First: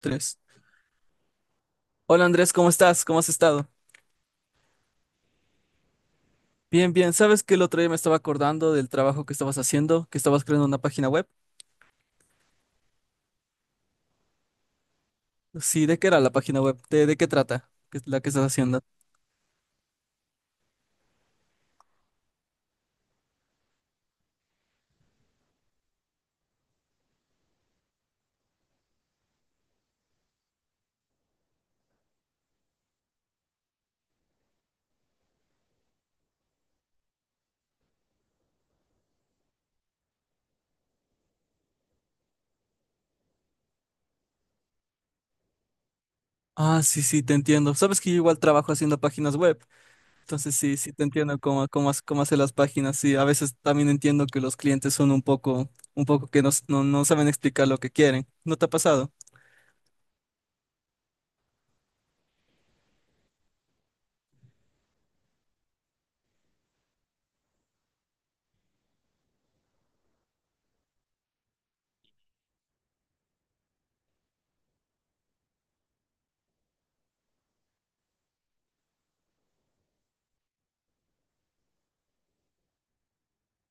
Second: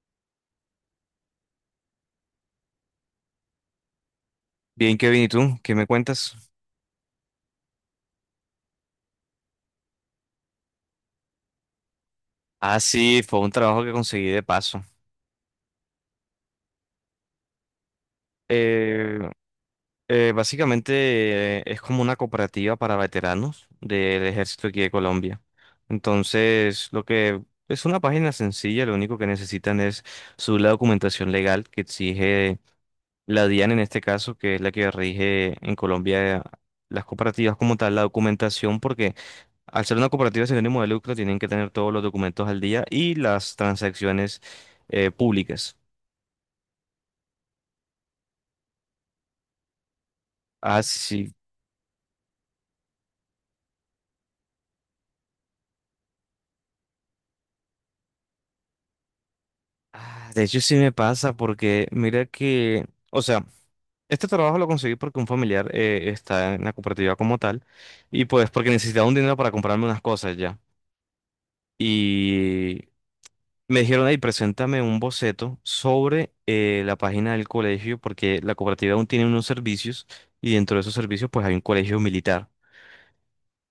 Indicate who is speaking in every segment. Speaker 1: Tres. Hola Andrés, ¿cómo estás? ¿Cómo has estado?
Speaker 2: Bien, Kevin, ¿y tú? ¿Qué me cuentas?
Speaker 1: Bien, bien. ¿Sabes que el otro día me estaba acordando del trabajo que estabas haciendo, que estabas creando una página web?
Speaker 2: Ah, sí, fue un trabajo que conseguí de paso.
Speaker 1: Sí, ¿de qué era la página web? ¿¿De qué trata? ¿Qué es la que estás haciendo?
Speaker 2: Eh, básicamente es como una cooperativa para veteranos del ejército aquí de Colombia. Entonces, lo que es una página sencilla, lo único que necesitan es su la documentación legal que exige la DIAN en este caso, que es la que rige en Colombia las cooperativas como tal, la documentación, porque al ser una cooperativa sin ánimo de lucro, tienen que tener todos los documentos al día y las transacciones públicas.
Speaker 1: Ah, sí, sí, te entiendo. Sabes que yo igual trabajo haciendo páginas web, entonces sí, sí te
Speaker 2: Así,
Speaker 1: entiendo cómo hacer las páginas. Sí, a veces también entiendo que los clientes son un poco que no saben explicar lo que quieren. ¿No te ha pasado?
Speaker 2: ah, de hecho, sí me pasa porque mira que, o sea, este trabajo lo conseguí porque un familiar está en la cooperativa como tal y pues porque necesitaba un dinero para comprarme unas cosas ya. Y me dijeron, ahí, preséntame un boceto sobre la página del colegio porque la cooperativa aún tiene unos servicios y dentro de esos servicios pues hay un colegio militar.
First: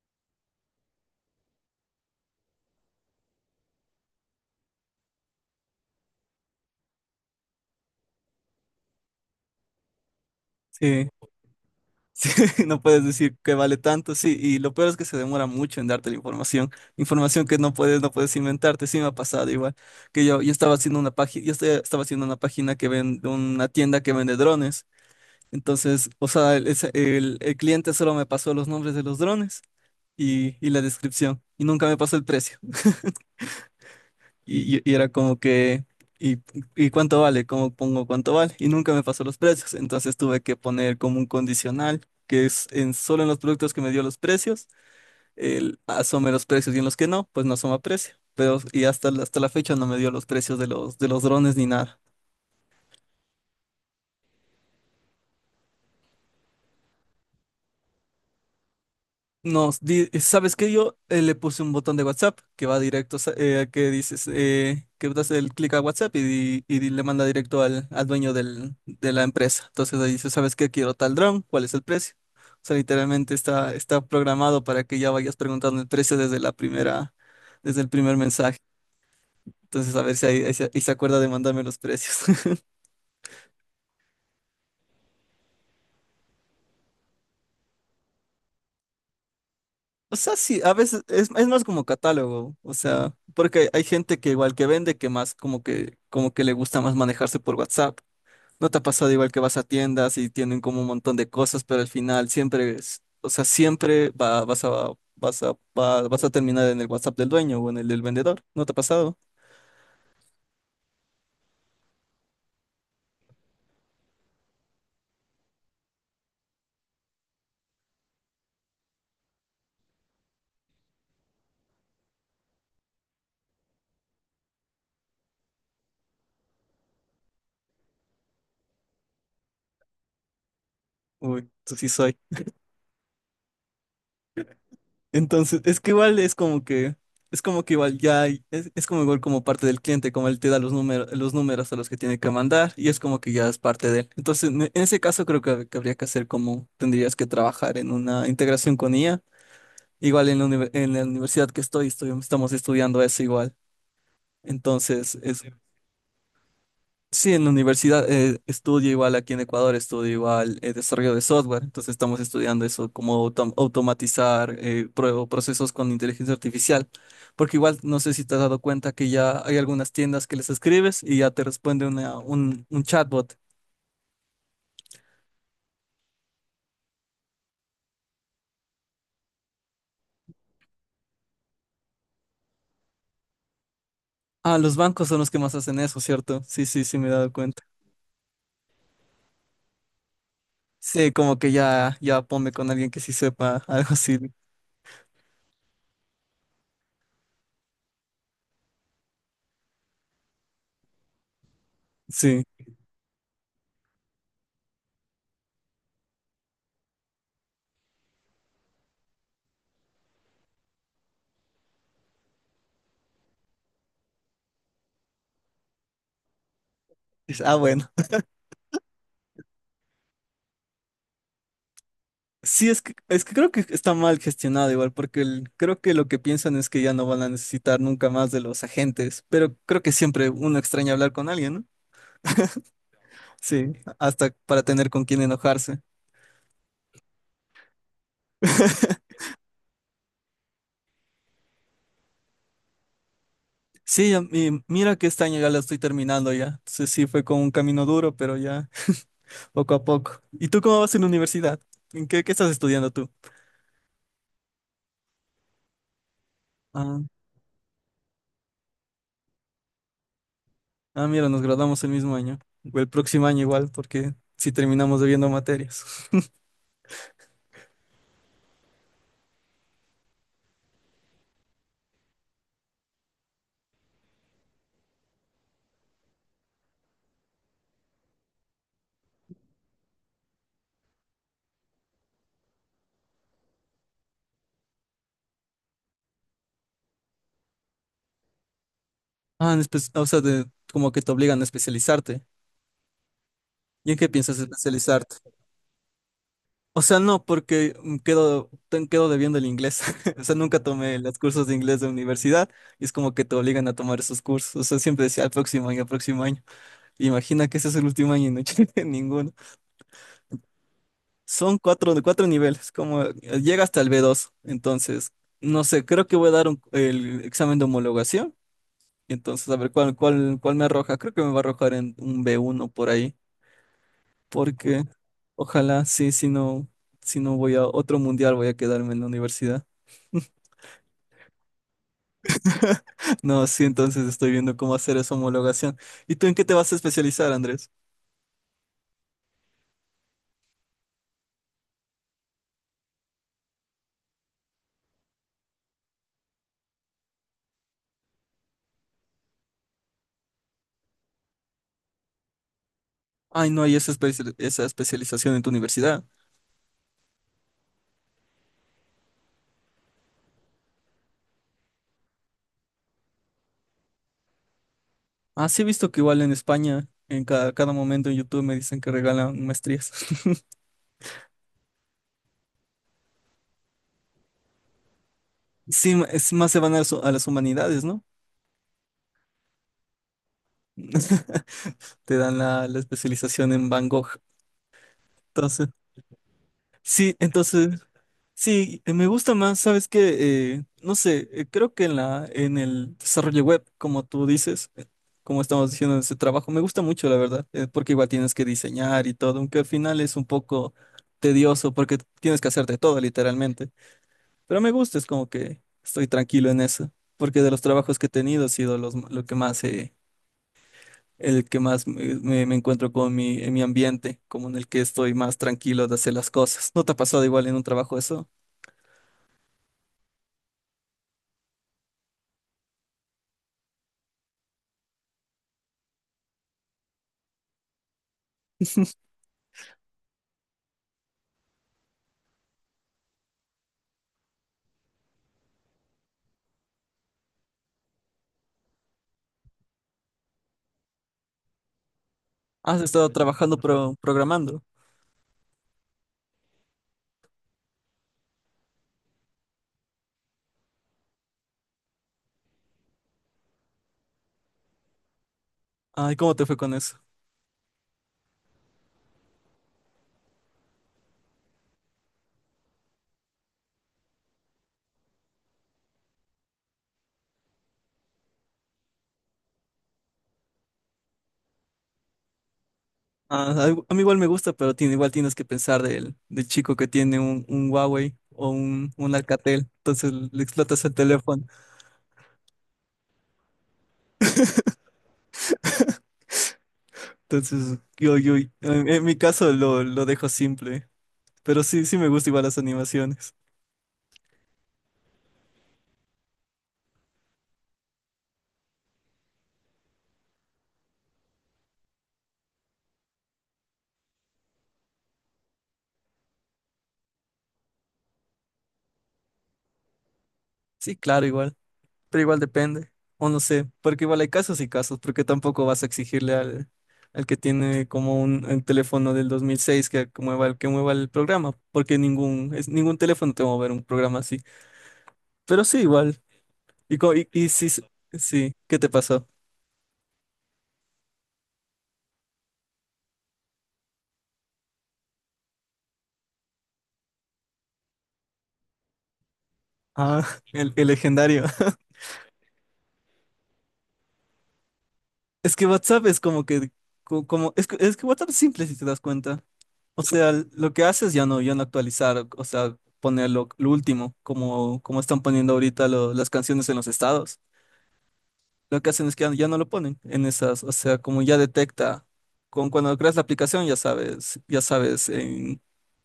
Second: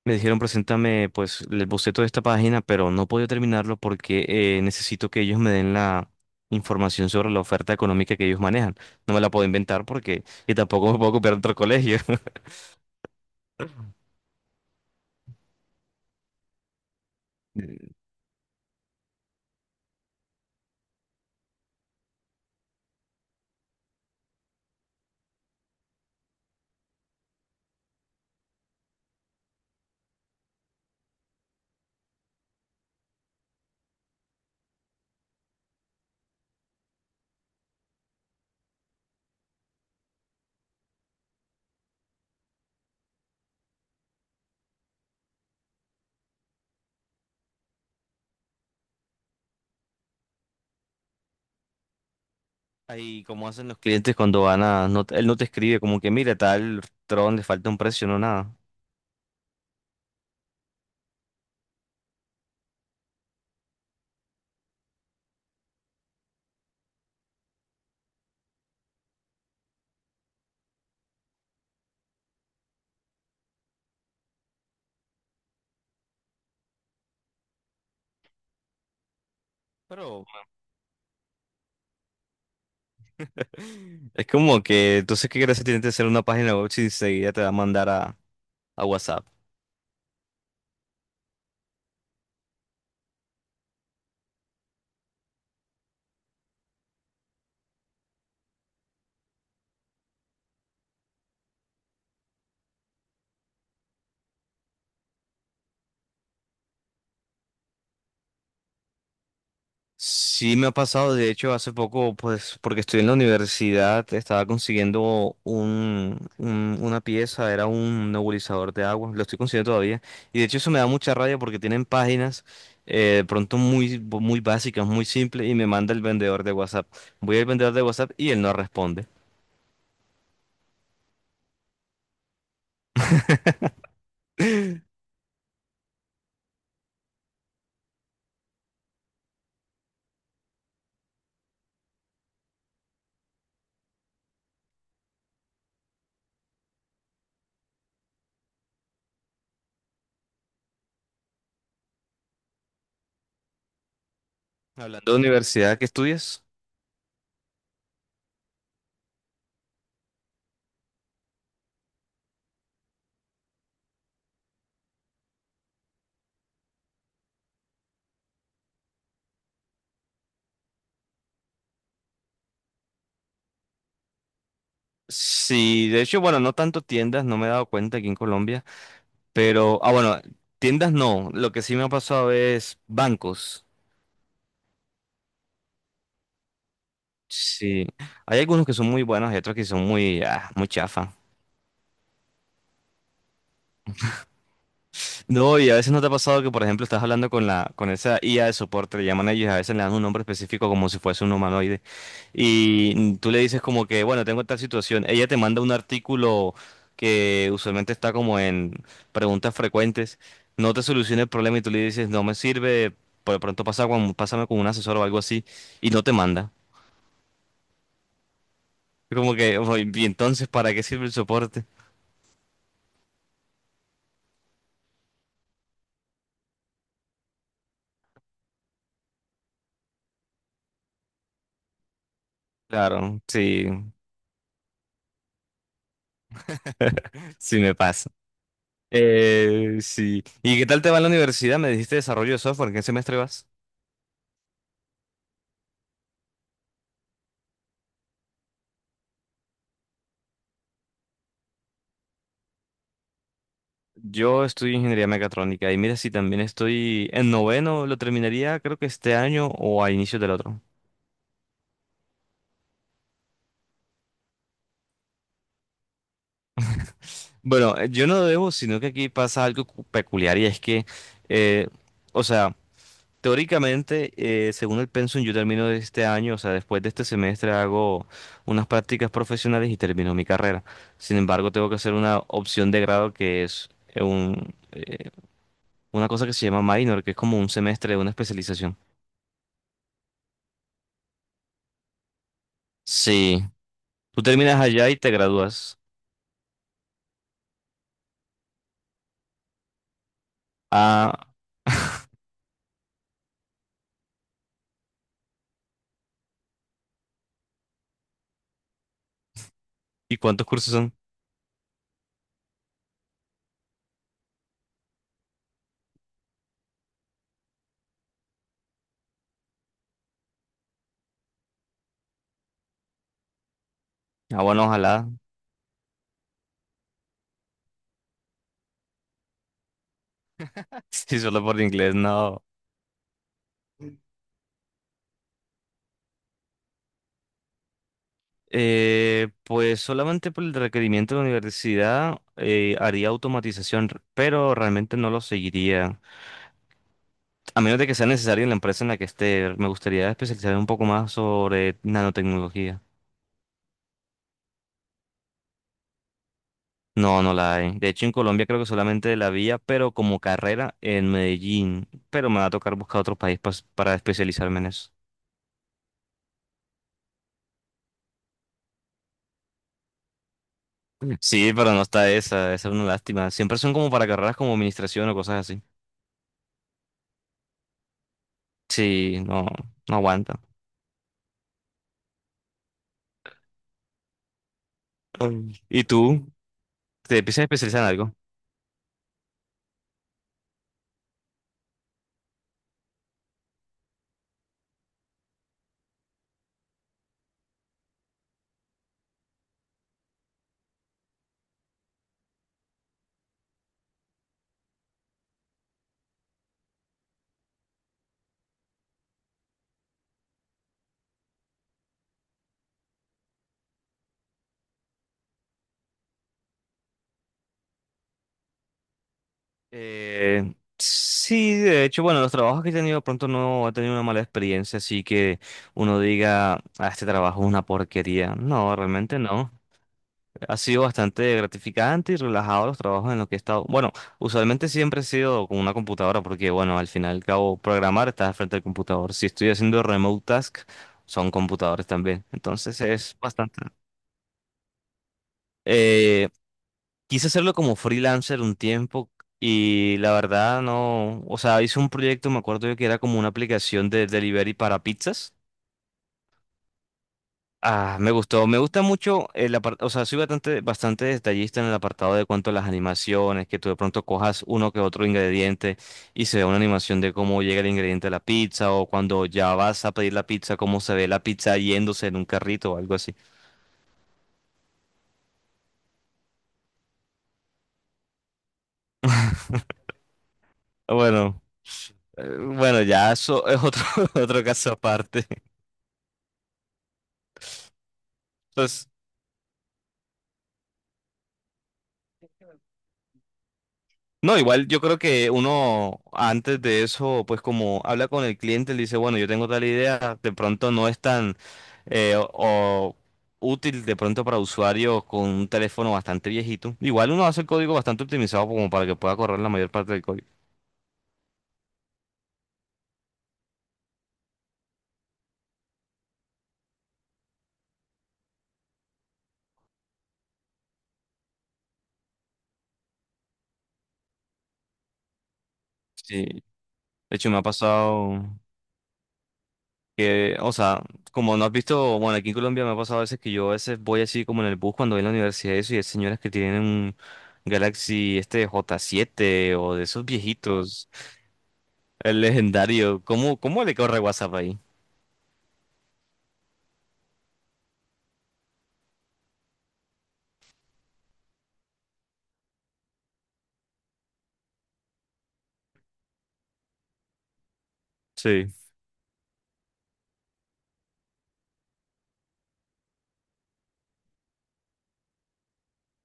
Speaker 2: Me dijeron, preséntame pues el boceto de esta página, pero no puedo terminarlo porque necesito que ellos me den la información sobre la oferta económica que ellos manejan. No me la puedo inventar porque, y tampoco me
Speaker 1: Sí.
Speaker 2: puedo copiar de otro colegio.
Speaker 1: Sí, no puedes decir que vale tanto, sí, y lo peor es que se demora mucho en darte la información, información que no puedes inventarte. Sí, me ha pasado igual, que yo estaba haciendo una página. Yo estaba haciendo una página que vende, una tienda que vende drones. Entonces, o sea, el cliente solo me pasó los nombres de los drones y la descripción, y nunca me pasó el precio. Y y era como que, ¿y, ¿y cuánto vale? ¿Cómo pongo cuánto vale? Y nunca me pasó los precios. Entonces tuve que poner como un condicional, que es solo en los productos que me dio los precios, él asome los precios, y en los que no, pues no asoma precio. Pero, y hasta, hasta la fecha no me dio los precios de de los drones ni nada.
Speaker 2: Ahí, como hacen los clientes cuando van a, él no te escribe como que, mira, tal Tron le falta un precio, no nada.
Speaker 1: ¿Sabes qué? Yo le puse un botón de WhatsApp que va directo, que dices, que das el clic a WhatsApp y, le manda directo al dueño de la empresa. Entonces ahí dice, ¿sabes qué? Quiero tal dron, ¿cuál es el precio? O sea, literalmente está programado para que ya vayas preguntando el precio desde la primera, desde el primer mensaje. Entonces, a ver si
Speaker 2: Pero
Speaker 1: ahí se acuerda de mandarme los precios.
Speaker 2: es como que, entonces, ¿qué gracia tiene de hacer una página web si enseguida te va a mandar a WhatsApp?
Speaker 1: O sea, sí, a veces es más como catálogo. O sea, porque hay gente que igual que vende, que más como que le gusta más manejarse por WhatsApp. ¿No te ha pasado igual que vas a tiendas y tienen como un montón de cosas, pero al final siempre es, o sea, siempre vas a terminar en el WhatsApp del dueño o en el del vendedor? ¿No te ha pasado?
Speaker 2: Sí me ha pasado, de hecho, hace poco, pues, porque estoy en la universidad, estaba consiguiendo un, una pieza, era un nebulizador de agua, lo estoy consiguiendo todavía, y de hecho eso me da mucha rabia porque tienen páginas de pronto muy, muy básicas, muy simples, y me manda el vendedor de WhatsApp. Voy al vendedor de WhatsApp y él no responde.
Speaker 1: Uy, tú sí soy. Entonces, es que igual es como que igual ya, es como igual como parte del cliente, como él te da los números a los que tiene que mandar, y es como que ya es parte de él. Entonces, en ese caso creo que habría que hacer como, tendrías que trabajar en una integración con IA. Igual en la, en la universidad que estamos estudiando eso igual.
Speaker 2: Hablando
Speaker 1: Entonces,
Speaker 2: de
Speaker 1: es,
Speaker 2: universidad, ¿qué estudias?
Speaker 1: sí, en la universidad estudio igual, aquí en Ecuador estudio igual, desarrollo de software. Entonces estamos estudiando eso, cómo automatizar procesos con inteligencia artificial, porque igual no sé si te has dado cuenta que ya hay algunas tiendas que les escribes y ya te responde un chatbot.
Speaker 2: Sí, de hecho, bueno, no tanto tiendas, no me he dado cuenta aquí en Colombia. Pero, ah, bueno, tiendas no. Lo que sí me ha pasado es bancos.
Speaker 1: Ah, los bancos son los que más hacen eso, ¿cierto? Sí, sí, sí, me he dado cuenta.
Speaker 2: Sí, hay algunos que son muy buenos y otros que son muy, ah, muy
Speaker 1: Sí,
Speaker 2: chafa.
Speaker 1: como que ya, ya ponme con alguien que sí sepa, algo así.
Speaker 2: No, y a veces no te ha pasado que, por ejemplo, estás hablando con la, con esa IA de soporte, le llaman a ellos y a veces le dan un nombre específico como si fuese un humanoide.
Speaker 1: Sí.
Speaker 2: Y tú le dices como que, bueno, tengo tal situación. Ella te manda un artículo que usualmente está como en preguntas frecuentes. No te soluciona el problema y tú le dices, no me sirve, por de pronto pasa con, pásame con un asesor o algo así. Y no te manda.
Speaker 1: Ah, bueno.
Speaker 2: Como que, "Ojo, y entonces, ¿para qué sirve el soporte?
Speaker 1: Sí, es que creo que está mal gestionado igual, porque creo que lo que piensan es que ya no van a necesitar nunca más de los agentes, pero creo que siempre uno extraña hablar con alguien, ¿no?
Speaker 2: Claro,
Speaker 1: Sí,
Speaker 2: sí,
Speaker 1: hasta para tener con quién enojarse.
Speaker 2: sí me pasa. Sí. ¿Y qué tal te va en la universidad? Me dijiste desarrollo de software, ¿en qué semestre vas?
Speaker 1: Sí, mira que este año ya la estoy terminando ya. Entonces sí, fue con un camino duro, pero ya poco a poco. ¿Y tú cómo vas en la universidad? ¿Qué estás estudiando tú?
Speaker 2: Yo estudio ingeniería mecatrónica y mira si también
Speaker 1: Ah,
Speaker 2: estoy en noveno, lo terminaría creo que este año o a inicios del otro.
Speaker 1: ah, mira, nos graduamos el mismo año, o el próximo año igual, porque sí terminamos debiendo materias.
Speaker 2: Bueno, yo no debo, sino que aquí pasa algo peculiar y es que, eh, o sea, teóricamente, según el pensum, yo termino de este año, o sea, después de este semestre hago unas prácticas profesionales y termino mi carrera. Sin embargo, tengo que hacer una opción de grado que es una cosa que se llama minor, que es como un semestre de una especialización.
Speaker 1: Ah, en espe- o sea, de- como que te obligan a especializarte.
Speaker 2: Sí,
Speaker 1: ¿Y en qué
Speaker 2: tú
Speaker 1: piensas
Speaker 2: terminas allá y te
Speaker 1: especializarte?
Speaker 2: gradúas.
Speaker 1: O sea, no, porque mm, quedo debiendo el inglés. O sea, nunca tomé
Speaker 2: Ah,
Speaker 1: los cursos de inglés de universidad, y es como que te obligan a tomar esos cursos. O sea, siempre decía al próximo año, al próximo año. Imagina que ese es el último año y no llegué a ninguno.
Speaker 2: ¿y cuántos cursos son?
Speaker 1: Son cuatro, cuatro niveles, como llega hasta el B dos. Entonces, no sé, creo que voy a dar el examen de homologación. Entonces, a ver cuál me arroja. Creo que me va a arrojar en un B uno por ahí.
Speaker 2: Ah, bueno,
Speaker 1: Porque
Speaker 2: ojalá.
Speaker 1: ojalá sí, si no, si no voy a otro mundial, voy a quedarme en la universidad.
Speaker 2: Si solo por inglés, no.
Speaker 1: No, sí, entonces estoy viendo cómo hacer esa homologación. ¿Y tú en qué te vas a especializar, Andrés?
Speaker 2: Pues solamente por el requerimiento de la universidad haría automatización, pero realmente no lo seguiría. A menos de que sea necesario en la empresa en la que esté, me gustaría especializarme un poco más sobre nanotecnología.
Speaker 1: Ay, no hay esa, esa especialización en tu universidad.
Speaker 2: No, no la hay. De hecho, en Colombia creo que solamente la había, pero como carrera en Medellín. Pero me va a tocar buscar otro país para especializarme en eso.
Speaker 1: Ah, sí, he visto que igual en España, en cada momento en YouTube me dicen que regalan maestrías.
Speaker 2: Sí, pero no está esa, esa es una lástima. Siempre son como para carreras como administración o cosas así.
Speaker 1: Sí, es más se van a, las humanidades, ¿no?
Speaker 2: Sí, no, no aguanta.
Speaker 1: Te dan la, la especialización en Van Gogh.
Speaker 2: Mm.
Speaker 1: Entonces,
Speaker 2: ¿Y tú?
Speaker 1: sí,
Speaker 2: Te empiezas a
Speaker 1: entonces,
Speaker 2: especializar en algo.
Speaker 1: sí, me gusta más. ¿Sabes que no sé? Creo que en en el desarrollo web, como tú dices, como estamos diciendo en ese trabajo, me gusta mucho, la verdad, porque igual tienes que diseñar y todo, aunque al final es un poco tedioso porque tienes que hacerte todo, literalmente. Pero me gusta, es como que estoy tranquilo en eso, porque de los trabajos que he tenido ha sido lo que más, el que más me, me- me encuentro con en mi ambiente, como en el que estoy más tranquilo de hacer las cosas. ¿No te ha pasado igual en un trabajo eso?
Speaker 2: Sí, de hecho, bueno, los trabajos que he tenido pronto no he tenido una mala experiencia, así que uno diga, ah, este trabajo es una porquería. No, realmente no. Ha sido bastante gratificante y relajado los trabajos en los que he estado. Bueno, usualmente siempre he sido con una computadora, porque bueno, al final y al cabo, programar estás al frente del computador. Si estoy haciendo remote task, son computadores también. Entonces
Speaker 1: Has estado
Speaker 2: es
Speaker 1: trabajando
Speaker 2: bastante.
Speaker 1: programando.
Speaker 2: Eh, Quise hacerlo como freelancer un tiempo y la verdad no, o sea, hice un proyecto, me acuerdo yo que era como una aplicación de delivery para pizzas.
Speaker 1: Ay, ¿cómo te fue con eso?
Speaker 2: Ah, me gustó, me gusta mucho el apartado, o sea, soy bastante, bastante detallista en el apartado de cuanto a las animaciones, que tú de pronto cojas uno que otro ingrediente y se ve una animación de cómo llega el ingrediente a la pizza o cuando ya vas a pedir la pizza, cómo se ve la pizza yéndose en un carrito o algo así.
Speaker 1: Ah, a mí igual me gusta, pero tiene, igual tienes que pensar del chico que tiene un Huawei o un Alcatel, entonces le explotas el
Speaker 2: Bueno,
Speaker 1: teléfono.
Speaker 2: bueno, ya eso es otro, otro caso aparte.
Speaker 1: Entonces,
Speaker 2: Entonces,
Speaker 1: en mi caso lo dejo simple, pero sí, sí me gusta igual las animaciones.
Speaker 2: no, igual yo creo que uno antes de eso, pues como habla con el cliente, le dice, bueno, yo tengo tal idea, de pronto no es tan o útil de pronto para usuarios con un teléfono bastante viejito. Igual uno hace el código bastante optimizado como para que pueda correr la mayor parte del código.
Speaker 1: Sí, claro, igual. Pero igual depende, o no sé, porque igual hay casos y casos, porque tampoco vas a exigirle al que tiene como un teléfono del 2006 que mueva, que mueva el programa, porque ningún, es, ningún teléfono te va a mover un programa así. Pero sí, igual.
Speaker 2: Sí, de hecho me ha
Speaker 1: Y sí,
Speaker 2: pasado
Speaker 1: sí, ¿qué te pasó?
Speaker 2: que, o sea, como no has visto, bueno, aquí en Colombia me ha pasado a veces que yo a veces voy así como en el bus cuando voy a la universidad y eso y hay señoras que tienen un Galaxy este J7 o de esos
Speaker 1: Ah, el
Speaker 2: viejitos.
Speaker 1: legendario.
Speaker 2: El legendario. ¿Cómo, cómo le corre WhatsApp ahí?
Speaker 1: Es que WhatsApp es como que, es que, es que WhatsApp es simple si te das cuenta. O sea, lo que haces ya ya no actualizar, o sea, poner lo último, como están poniendo ahorita las canciones en los estados.
Speaker 2: Sí.
Speaker 1: Lo que hacen es que ya, ya no lo ponen en esas, o sea, como ya detecta, cuando creas la aplicación ya sabes en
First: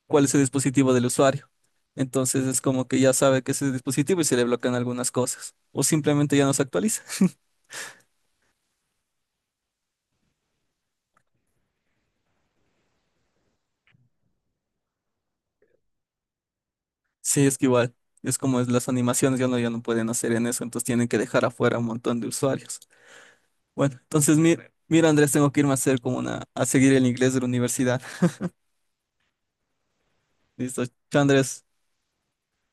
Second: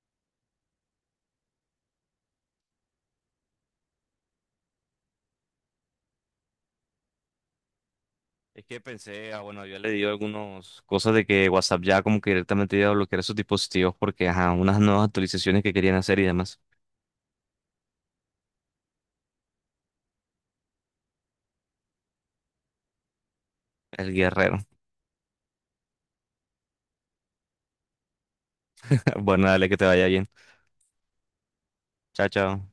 Speaker 1: cuál es el dispositivo del usuario. Entonces es como que ya sabe que es el dispositivo y se le bloquean algunas cosas, o simplemente ya no se actualiza.
Speaker 2: Es que pensé, ah, bueno, yo le di algunas cosas de que WhatsApp ya como que directamente iba a bloquear esos dispositivos porque, ajá, unas nuevas actualizaciones que querían hacer y demás.
Speaker 1: Sí, es que igual, es como es las animaciones, ya no, ya no pueden hacer en eso, entonces tienen que dejar afuera un montón de usuarios. Bueno,
Speaker 2: El
Speaker 1: entonces
Speaker 2: guerrero.
Speaker 1: mira, Andrés, tengo que irme a hacer como una, a seguir el inglés de la universidad.
Speaker 2: Bueno, dale que te vaya bien.
Speaker 1: Listo, chao, Andrés.
Speaker 2: Chao, chao.